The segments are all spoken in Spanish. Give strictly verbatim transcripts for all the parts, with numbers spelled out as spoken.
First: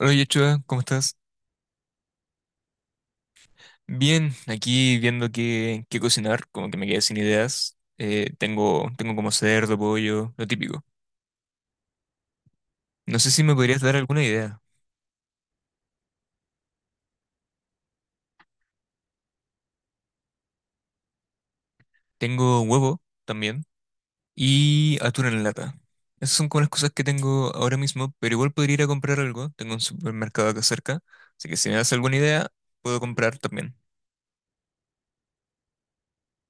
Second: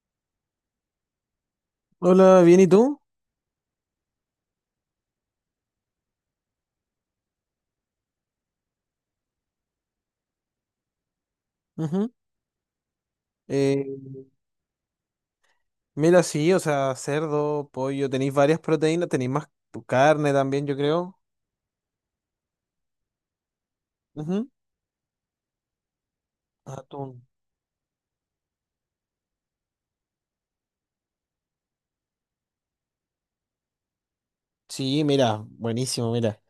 Hola Yechua, ¿cómo estás? Hola, bien, ¿y tú? Bien, aquí viendo qué, qué cocinar, como que me quedé sin ideas. Eh, tengo, tengo como cerdo, pollo, lo típico. Ujú. No sé si me podrías Eh, dar alguna idea. Mira, sí, o sea, cerdo, pollo, tenéis varias proteínas, tenéis más tu carne también, yo creo. Tengo huevo también Ujú. y atún en lata. Esas son como las cosas que Atún. tengo ahora mismo, pero igual podría ir a comprar algo. Tengo un supermercado acá cerca, así que si me das alguna idea, puedo comprar también. Sí, mira, buenísimo, mira.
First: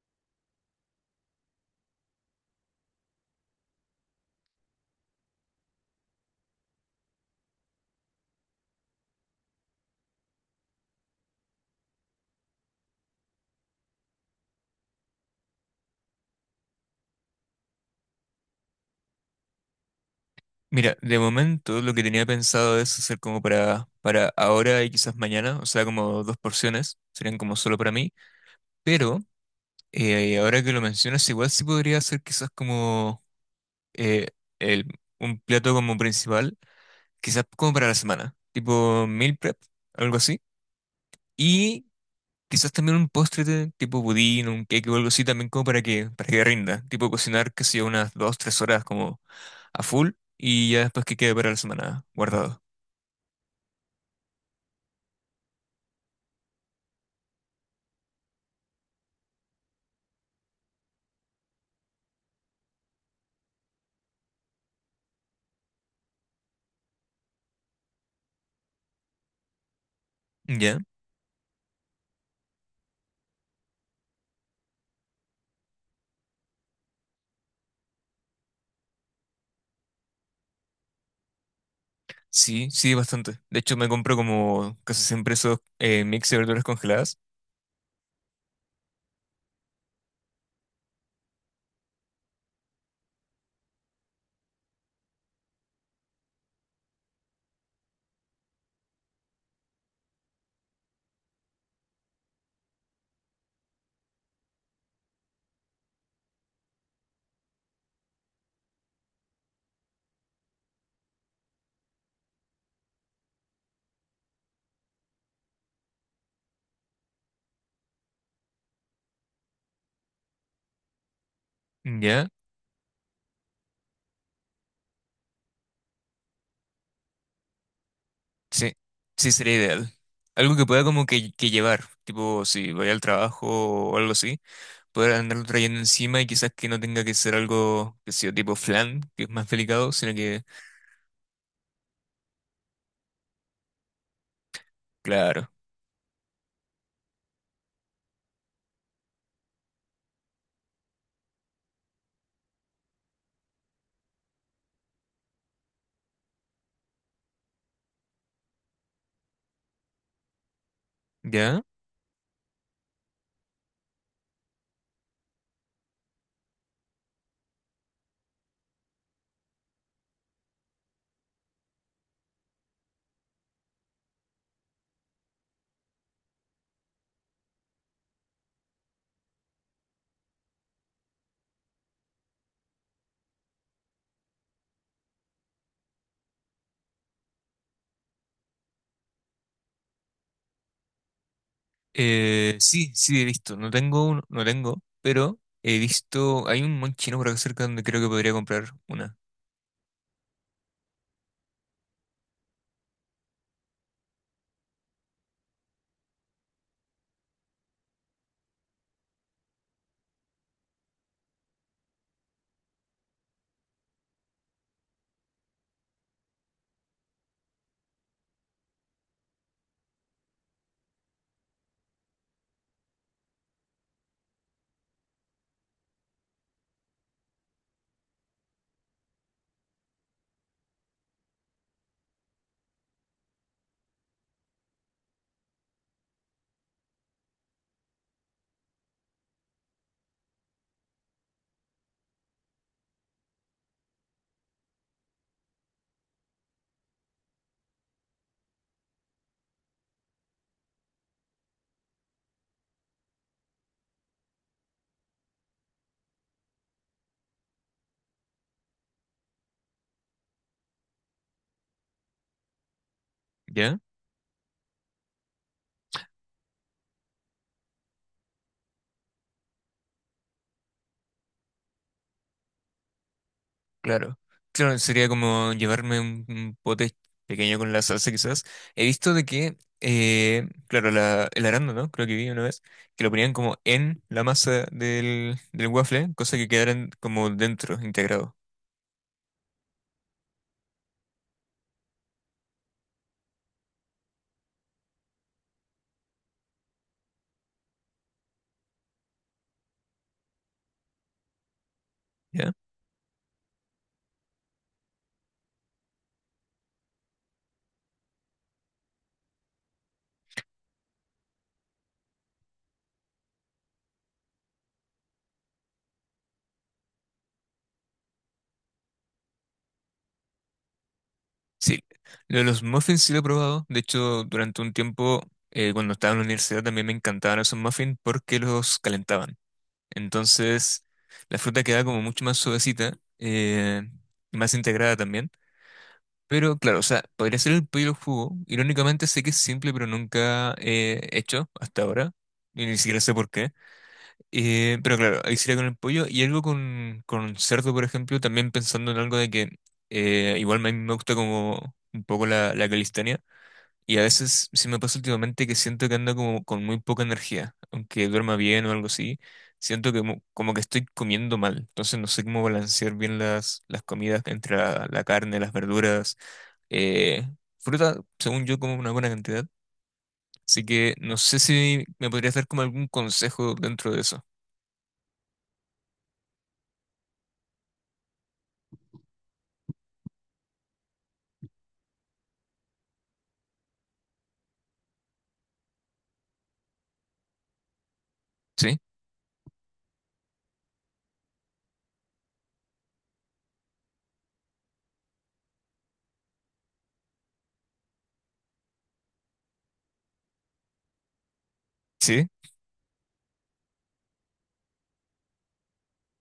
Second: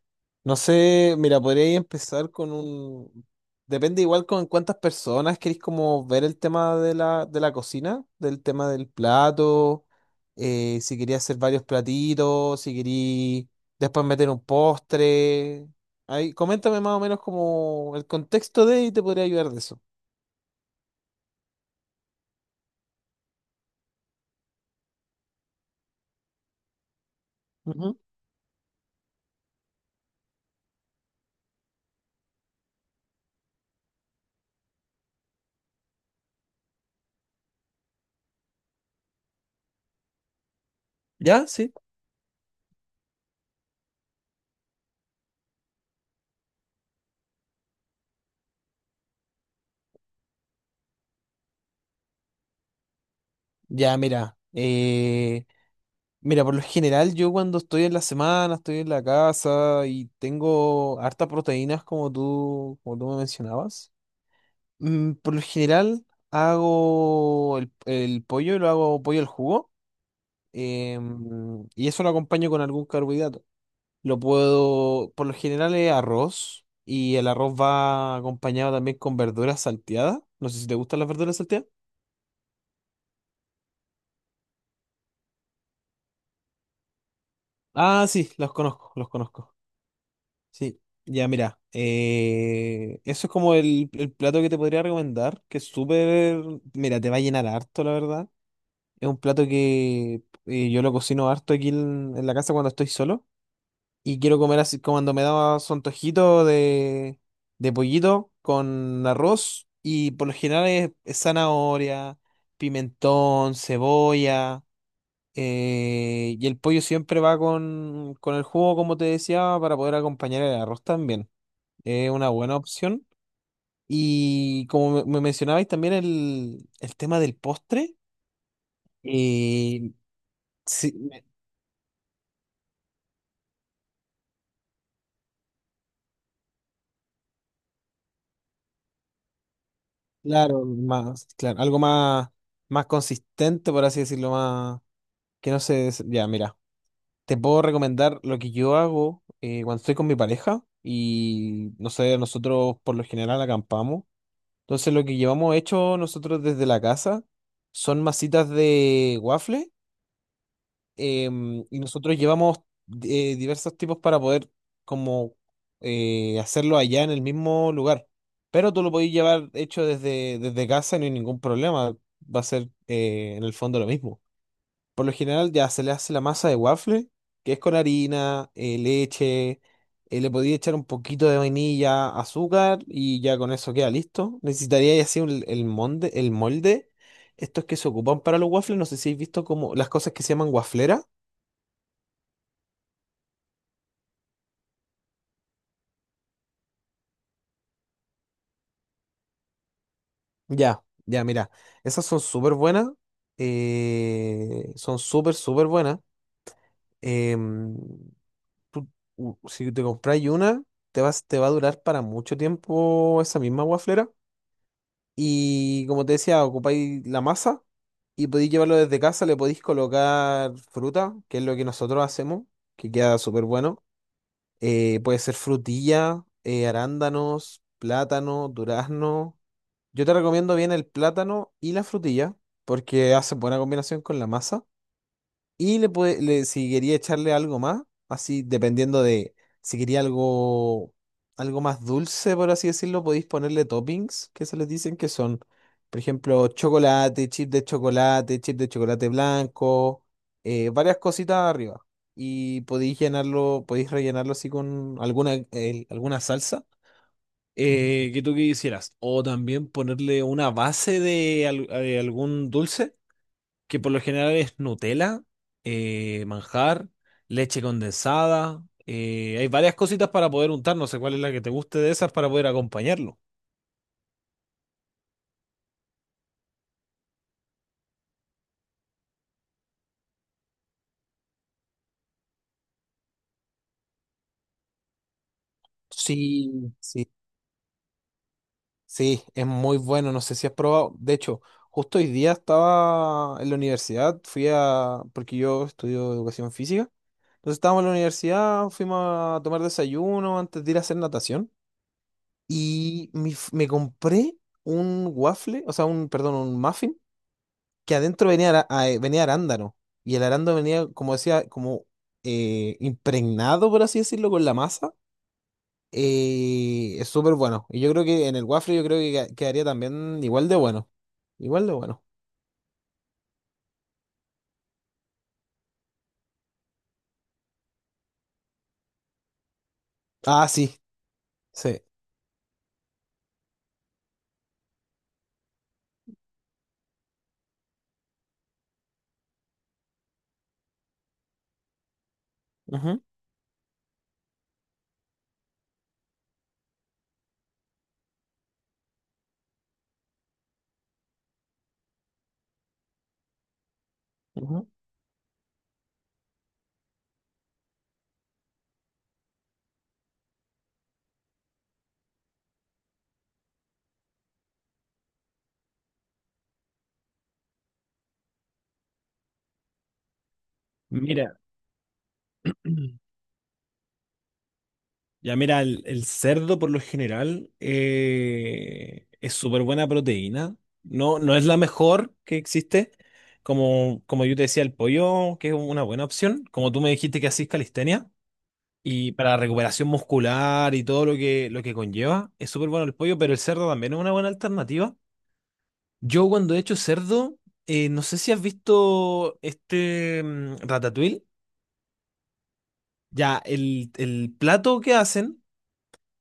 No sé, mira, podría empezar con un... Depende igual con cuántas personas queréis como ver el tema de la, de la cocina, del tema del plato, eh, si quería hacer varios platitos, si quería después meter un postre. Ahí, coméntame más o menos como el contexto de y te podría ayudar de eso. Mira, de momento lo que tenía pensado es hacer como para, para ahora y quizás mañana, o sea, como dos porciones, serían como solo para Ujú. mí. Pero Eh, ahora que lo mencionas, igual sí podría ser quizás como eh, el- un plato como principal, quizás como para la semana, tipo meal prep, algo así. ¿Ya? Sí. Y quizás también un postre de- tipo budín, un cake o algo así, también como para que, para que rinda. Tipo cocinar, que sea unas dos, tres horas como a full y ya después que quede para la semana guardado. Ya, mira, eh, Mira, por lo general yo cuando estoy en la semana, estoy en la casa y tengo hartas proteínas como tú, como tú me mencionabas, mm, por lo general hago el, el pollo, lo hago pollo al jugo, ¿Ya? em, y eso lo acompaño con algún carbohidrato. Lo puedo, por lo general es arroz y el arroz va acompañado también con verduras salteadas. No sé si te gustan las verduras salteadas. Sí, sí, bastante. De hecho, me compro como casi siempre esos eh, mix de verduras congeladas. Ah, sí, los conozco, los conozco. Sí, ya mira, eh, eso es como el, el plato que te podría recomendar, que es súper, mira, te va a llenar harto, la verdad. Es un plato que eh, yo lo cocino harto aquí en, en la casa cuando estoy solo y quiero comer así como cuando me da su antojito de, de pollito con arroz, y por lo general es, es zanahoria, pimentón, cebolla. Eh, y el pollo siempre va con, con el jugo, como te decía, para poder acompañar el arroz también. Es ¿Ya? una buena opción. Y como me, me mencionabais también el, el tema del postre, Sí, sí sería eh, ideal. Algo que pueda sí, como me- que, que llevar, tipo si voy al trabajo o algo así, poder andarlo trayendo encima y quizás que no tenga que ser algo que sea tipo flan, que es más delicado, sino que, claro, más, claro, algo más, más consistente, por así decirlo, más claro, que no sé des- Ya, mira, te puedo recomendar lo que yo hago eh, cuando estoy con mi pareja y, no sé, nosotros por lo general acampamos. Entonces lo que llevamos hecho nosotros desde la casa son masitas de waffle, ¿ya? em, y nosotros llevamos eh, diversos tipos para poder como eh, hacerlo allá en el mismo lugar. Pero tú lo podés llevar hecho desde, desde casa y no hay ningún problema. Va a ser eh, en el fondo lo mismo. Por lo general ya se le hace la masa de waffle, que es con harina, eh, leche, eh, le podía echar un poquito de vainilla, azúcar, y ya con eso queda listo. Necesitaría ya así un- el molde, el molde. Estos que se ocupan para los waffles, no sé si habéis visto como las cosas que se llaman wafleras. Eh, sí, sí he visto, no tengo uno, no tengo, pero he visto, hay un buen chino por acá cerca donde creo que podría comprar una, Ya, ya, mira, esas son súper buenas, eh, son súper, súper buenas. em, tú- u- si te compras una, te vas, te va a durar para mucho tiempo esa misma guaflera. Y como te decía, ocupáis la masa y podéis llevarlo desde casa, le podéis colocar fruta, que es lo que nosotros hacemos, que queda súper bueno. Eh, puede ser frutilla, eh, arándanos, plátano, durazno. Yo te recomiendo bien el plátano y la frutilla porque hace buena combinación con la masa. Y le, puede- le- si quería echarle algo más, así dependiendo de si quería algo, algo más dulce, por así decirlo, podéis ponerle toppings, que se les dicen, que son, por ejemplo, chocolate, chip de chocolate, chip de chocolate blanco, eh, varias cositas arriba. Y podéis llenarlo, podéis rellenarlo así con alguna, el- alguna salsa eh, que tú quisieras. O también ponerle una base de, al- de algún dulce que ¿ya? por lo general es Nutella, eh, manjar, leche condensada. Eh, hay varias cositas para poder untar, no sé cuál es la que te guste de esas para poder acompañarlo. Claro, claro, sería como llevarme un, un pote pequeño con la salsa quizás. He visto de que, eh, claro, la, el arándano, creo que vi una vez, que lo ponían como en la masa del, del waffle, cosa que Sí, quedaran sí, como dentro, integrado, sí, es muy bueno, no sé si has probado. De hecho, justo hoy día estaba en la universidad, fui a, porque yo estudio educación física, entonces estábamos en la universidad, fuimos a tomar desayuno antes de ir a hacer natación ¿ya? y me, f- me compré un waffle, o sea, un, perdón, un muffin, que adentro venía, ara- ah, eh, venía arándano. Y el arándano venía, como decía, como eh, impregnado, por así decirlo, con la masa. Eh, es súper bueno. Y yo creo que en el waffle yo creo que queda- quedaría también igual de bueno. Igual de Sí, bueno. lo de los muffins sí lo he probado, de hecho durante un tiempo, eh, cuando estaba en la universidad también me encantaban esos muffins porque los calentaban. Ah, sí. Entonces, la fruta Sí. queda como mucho más suavecita, eh, y más integrada también. Pero claro, o sea, podría ser el pollo al jugo. Irónicamente sé que es simple, pero nunca he hecho hasta ahora. Y ni siquiera Ujú, sé por qué. Eh, pero claro, ahí sería con el pollo. Y algo con, con cerdo, por ejemplo, también pensando en algo de que eh, igual me, me gusta como un poco la, la calistenia. Y a veces sí ujú. me pasa últimamente que siento que ando como con muy poca energía. Aunque duerma bien o algo así, siento que mo- como que estoy comiendo mal. Entonces no sé cómo balancear bien las, las comidas entre la la carne, las verduras eh, fruta, según yo, como una buena cantidad. Así que no sé Mira. si me podrías dar como algún consejo dentro de eso. Ya mira, el, el cerdo por lo general eh, es súper buena proteína. No, no es la mejor que existe. Como, como yo te decía, el pollo, que es una buena opción. Como tú me dijiste que hacís calistenia. ¿Sí? Y para la recuperación muscular y todo lo que, lo que conlleva, es súper bueno el pollo, pero el cerdo también es una buena alternativa. Yo cuando he hecho cerdo, eh, no sé si has visto este mm, ratatouille. ¿Sí? Ya, el, el plato que hacen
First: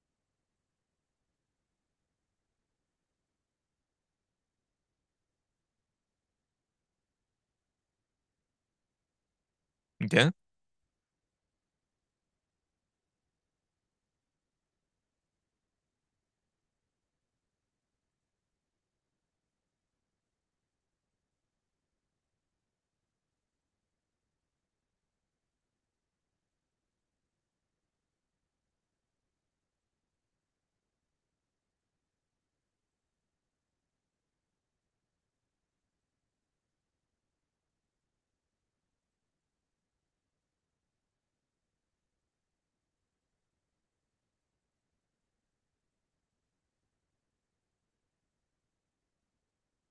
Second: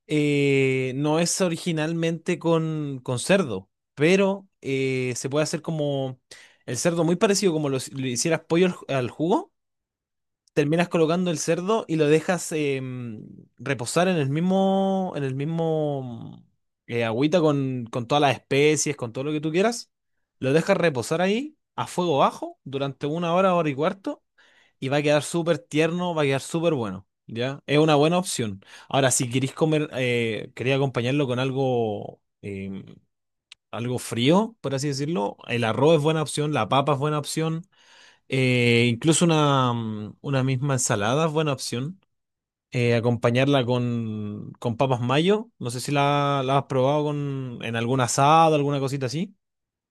eh, no es originalmente con, con cerdo, pero eh, se puede hacer como el cerdo muy parecido como lo, lo hicieras pollo al, ju- al jugo. ¿Ya? Terminas colocando el cerdo y lo dejas em, reposar en el mismo, en el mismo eh, agüita con, con todas las especies, con todo lo que tú quieras. Lo dejas reposar ahí a fuego bajo durante una hora, hora y cuarto, y va a quedar súper tierno, va a quedar súper bueno, ¿ya? Es una buena opción. Ahora, si queréis comer, eh, quería acompañarlo con algo, eh, algo frío, por así decirlo, el arroz es buena opción, la papa es buena opción, eh, incluso una, mm, una misma ensalada es buena opción. Eh, acompañarla con, con papas mayo, no sé si la, la has probado con, en algún asado, alguna cosita así.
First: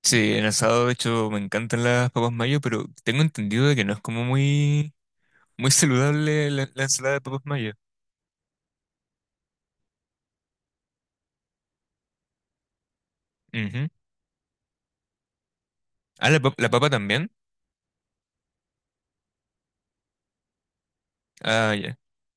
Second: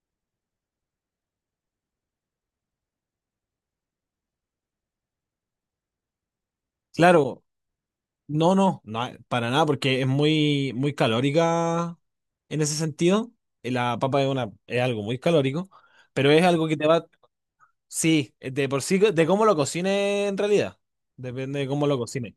Sí, en asado, de hecho, me encantan las papas mayo, pero tengo entendido de que no es como muy, muy saludable la, la ensalada de papas Claro, mayo. no, no, no, para nada, porque es muy, muy calórica en ese sentido. Eh, Ujú. La papa es una, es algo muy calórico, Ah, pero la, es pap- algo la que te papa va, también. sí, eh, de por sí, de cómo lo cocines en realidad. Depende de Ah, cómo lo ya. cocines.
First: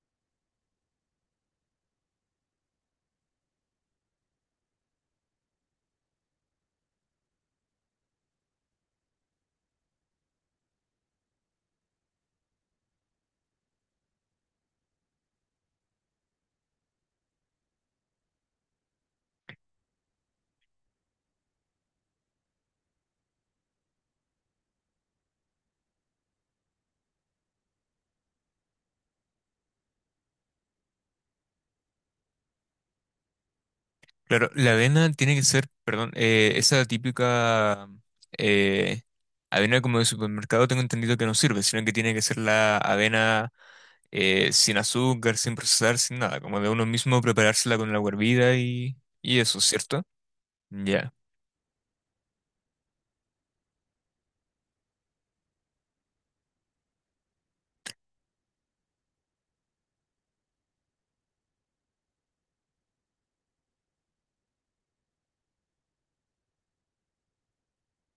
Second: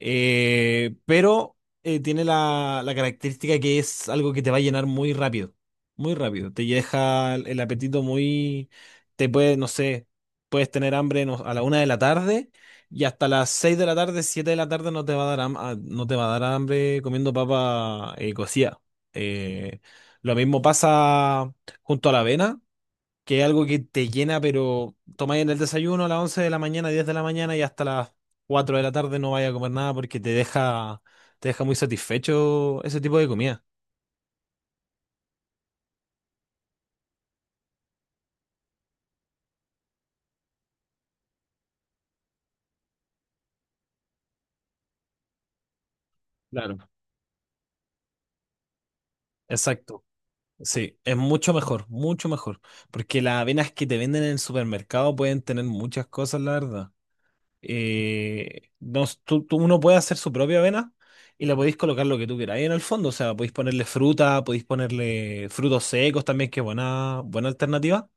Eh, pero eh, Tiene la, la característica que es algo que te va a llenar muy rápido, muy rápido. Te deja el el apetito muy, te puede, no sé, puedes tener hambre no- a la una de la tarde y hasta las seis de la tarde, siete de la tarde no te va a dar, ham- ah, no te va a dar hambre comiendo papa eh, cocida. Eh, lo mismo pasa junto a la avena, que es algo que te llena, pero tomáis en el desayuno a las once de la mañana, diez de la mañana, y hasta las cuatro de la tarde no vaya a comer nada, porque te deja, te deja muy satisfecho ese tipo de comida. Claro, la avena tiene que ser, perdón, eh, esa típica eh, avena como de supermercado tengo entendido que no sirve, sino que tiene que ser la avena eh, sin azúcar, sin procesar, sin nada, como de Claro. uno mismo preparársela con la hervida y, y eso, ¿cierto? Exacto. Sí, Ya, es mucho mejor, mucho mejor. Porque las avenas que te venden en el supermercado pueden tener muchas cosas, la verdad. Eh, no, tú, tú- Uno puede hacer su propia avena y la podéis colocar lo que tú queráis en el fondo. O sea, podéis ponerle fruta, podéis ponerle frutos secos también, que es buena, buena alternativa.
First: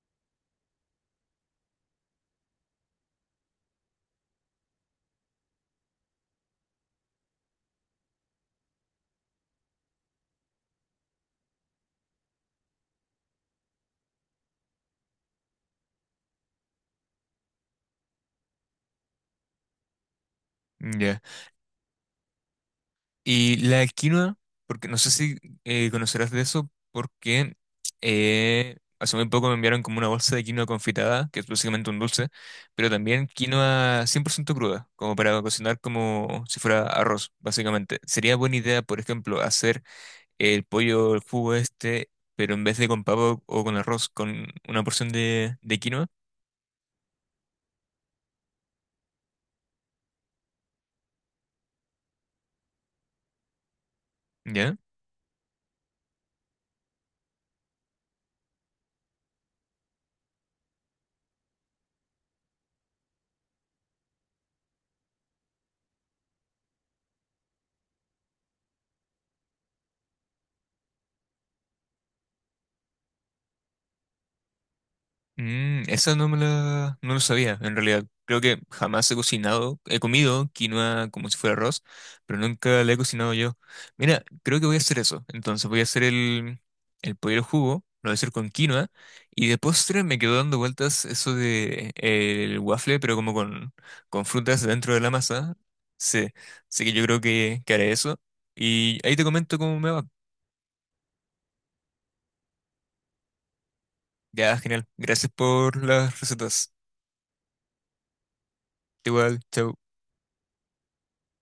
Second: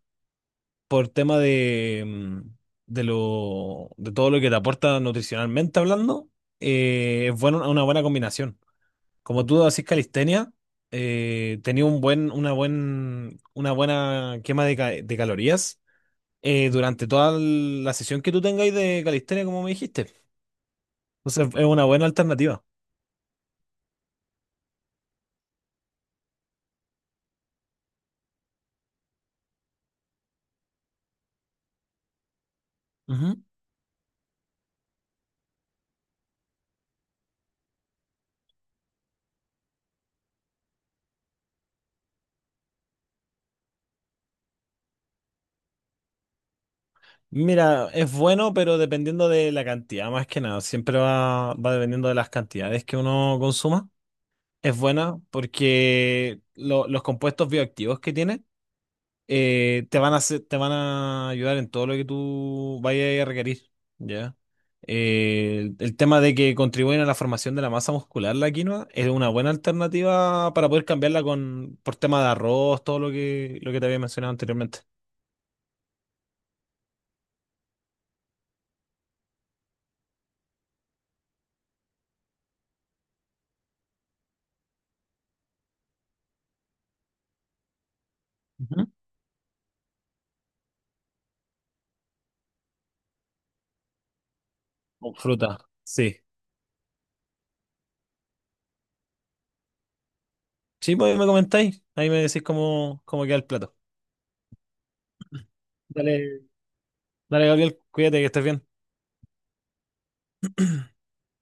Por tema de, mm, de lo, de todo lo que te aporta nutricionalmente hablando, eh, es bueno, una buena combinación. Como tú haces calistenia, eh, tenía un buen, una buen, una buena quema de, ca- de calorías eh, durante toda la sesión que tú tengáis de calistenia, como me dijiste. ya. Entonces es una buena alternativa. Y la quinoa, porque no sé si eh, conocerás de eso, porque eh, hace muy poco me enviaron como una bolsa de quinoa confitada, que es básicamente un dulce, pero también Ujú. quinoa cien por ciento cruda, como para cocinar como si fuera arroz, básicamente. Sería buena idea, por ejemplo, hacer el pollo, el jugo este, pero en vez de con pavo o con arroz, con una porción de, de quinoa, Mira, es bueno, pero dependiendo de la cantidad, más que nada, siempre va, va dependiendo de las cantidades que uno consuma. ¿ya? Es buena porque lo- los compuestos bioactivos que tiene eh, te van a hacer- te van a ayudar en todo lo que tú vayas a requerir, ¿ya? Eh, el, el tema de que contribuyen a la formación de la masa muscular, la quinoa, es una buena alternativa para poder cambiarla con, por tema de arroz, todo lo que, lo que te había mencionado anteriormente. Mm, esa no me la, no lo sabía, en realidad. Creo que jamás he cocinado, he comido quinoa como si fuera arroz, pero nunca la he cocinado yo. Mira, creo que voy a hacer eso. Entonces voy a hacer el, el pollo al jugo, lo voy a hacer con quinoa, Ujú. y de postre me quedó dando vueltas eso de eh, el waffle, pero como con, con frutas dentro de la O masa. fruta, sí. Sí, así que yo creo que, que haré eso. Y ahí te comento cómo me va. Sí, pues ahí me comentáis, ahí me decís cómo, cómo queda el plato. Ya, genial. Gracias por las Dale, recetas. dale, Gabriel, cuídate, que estés bien. Igual, chao.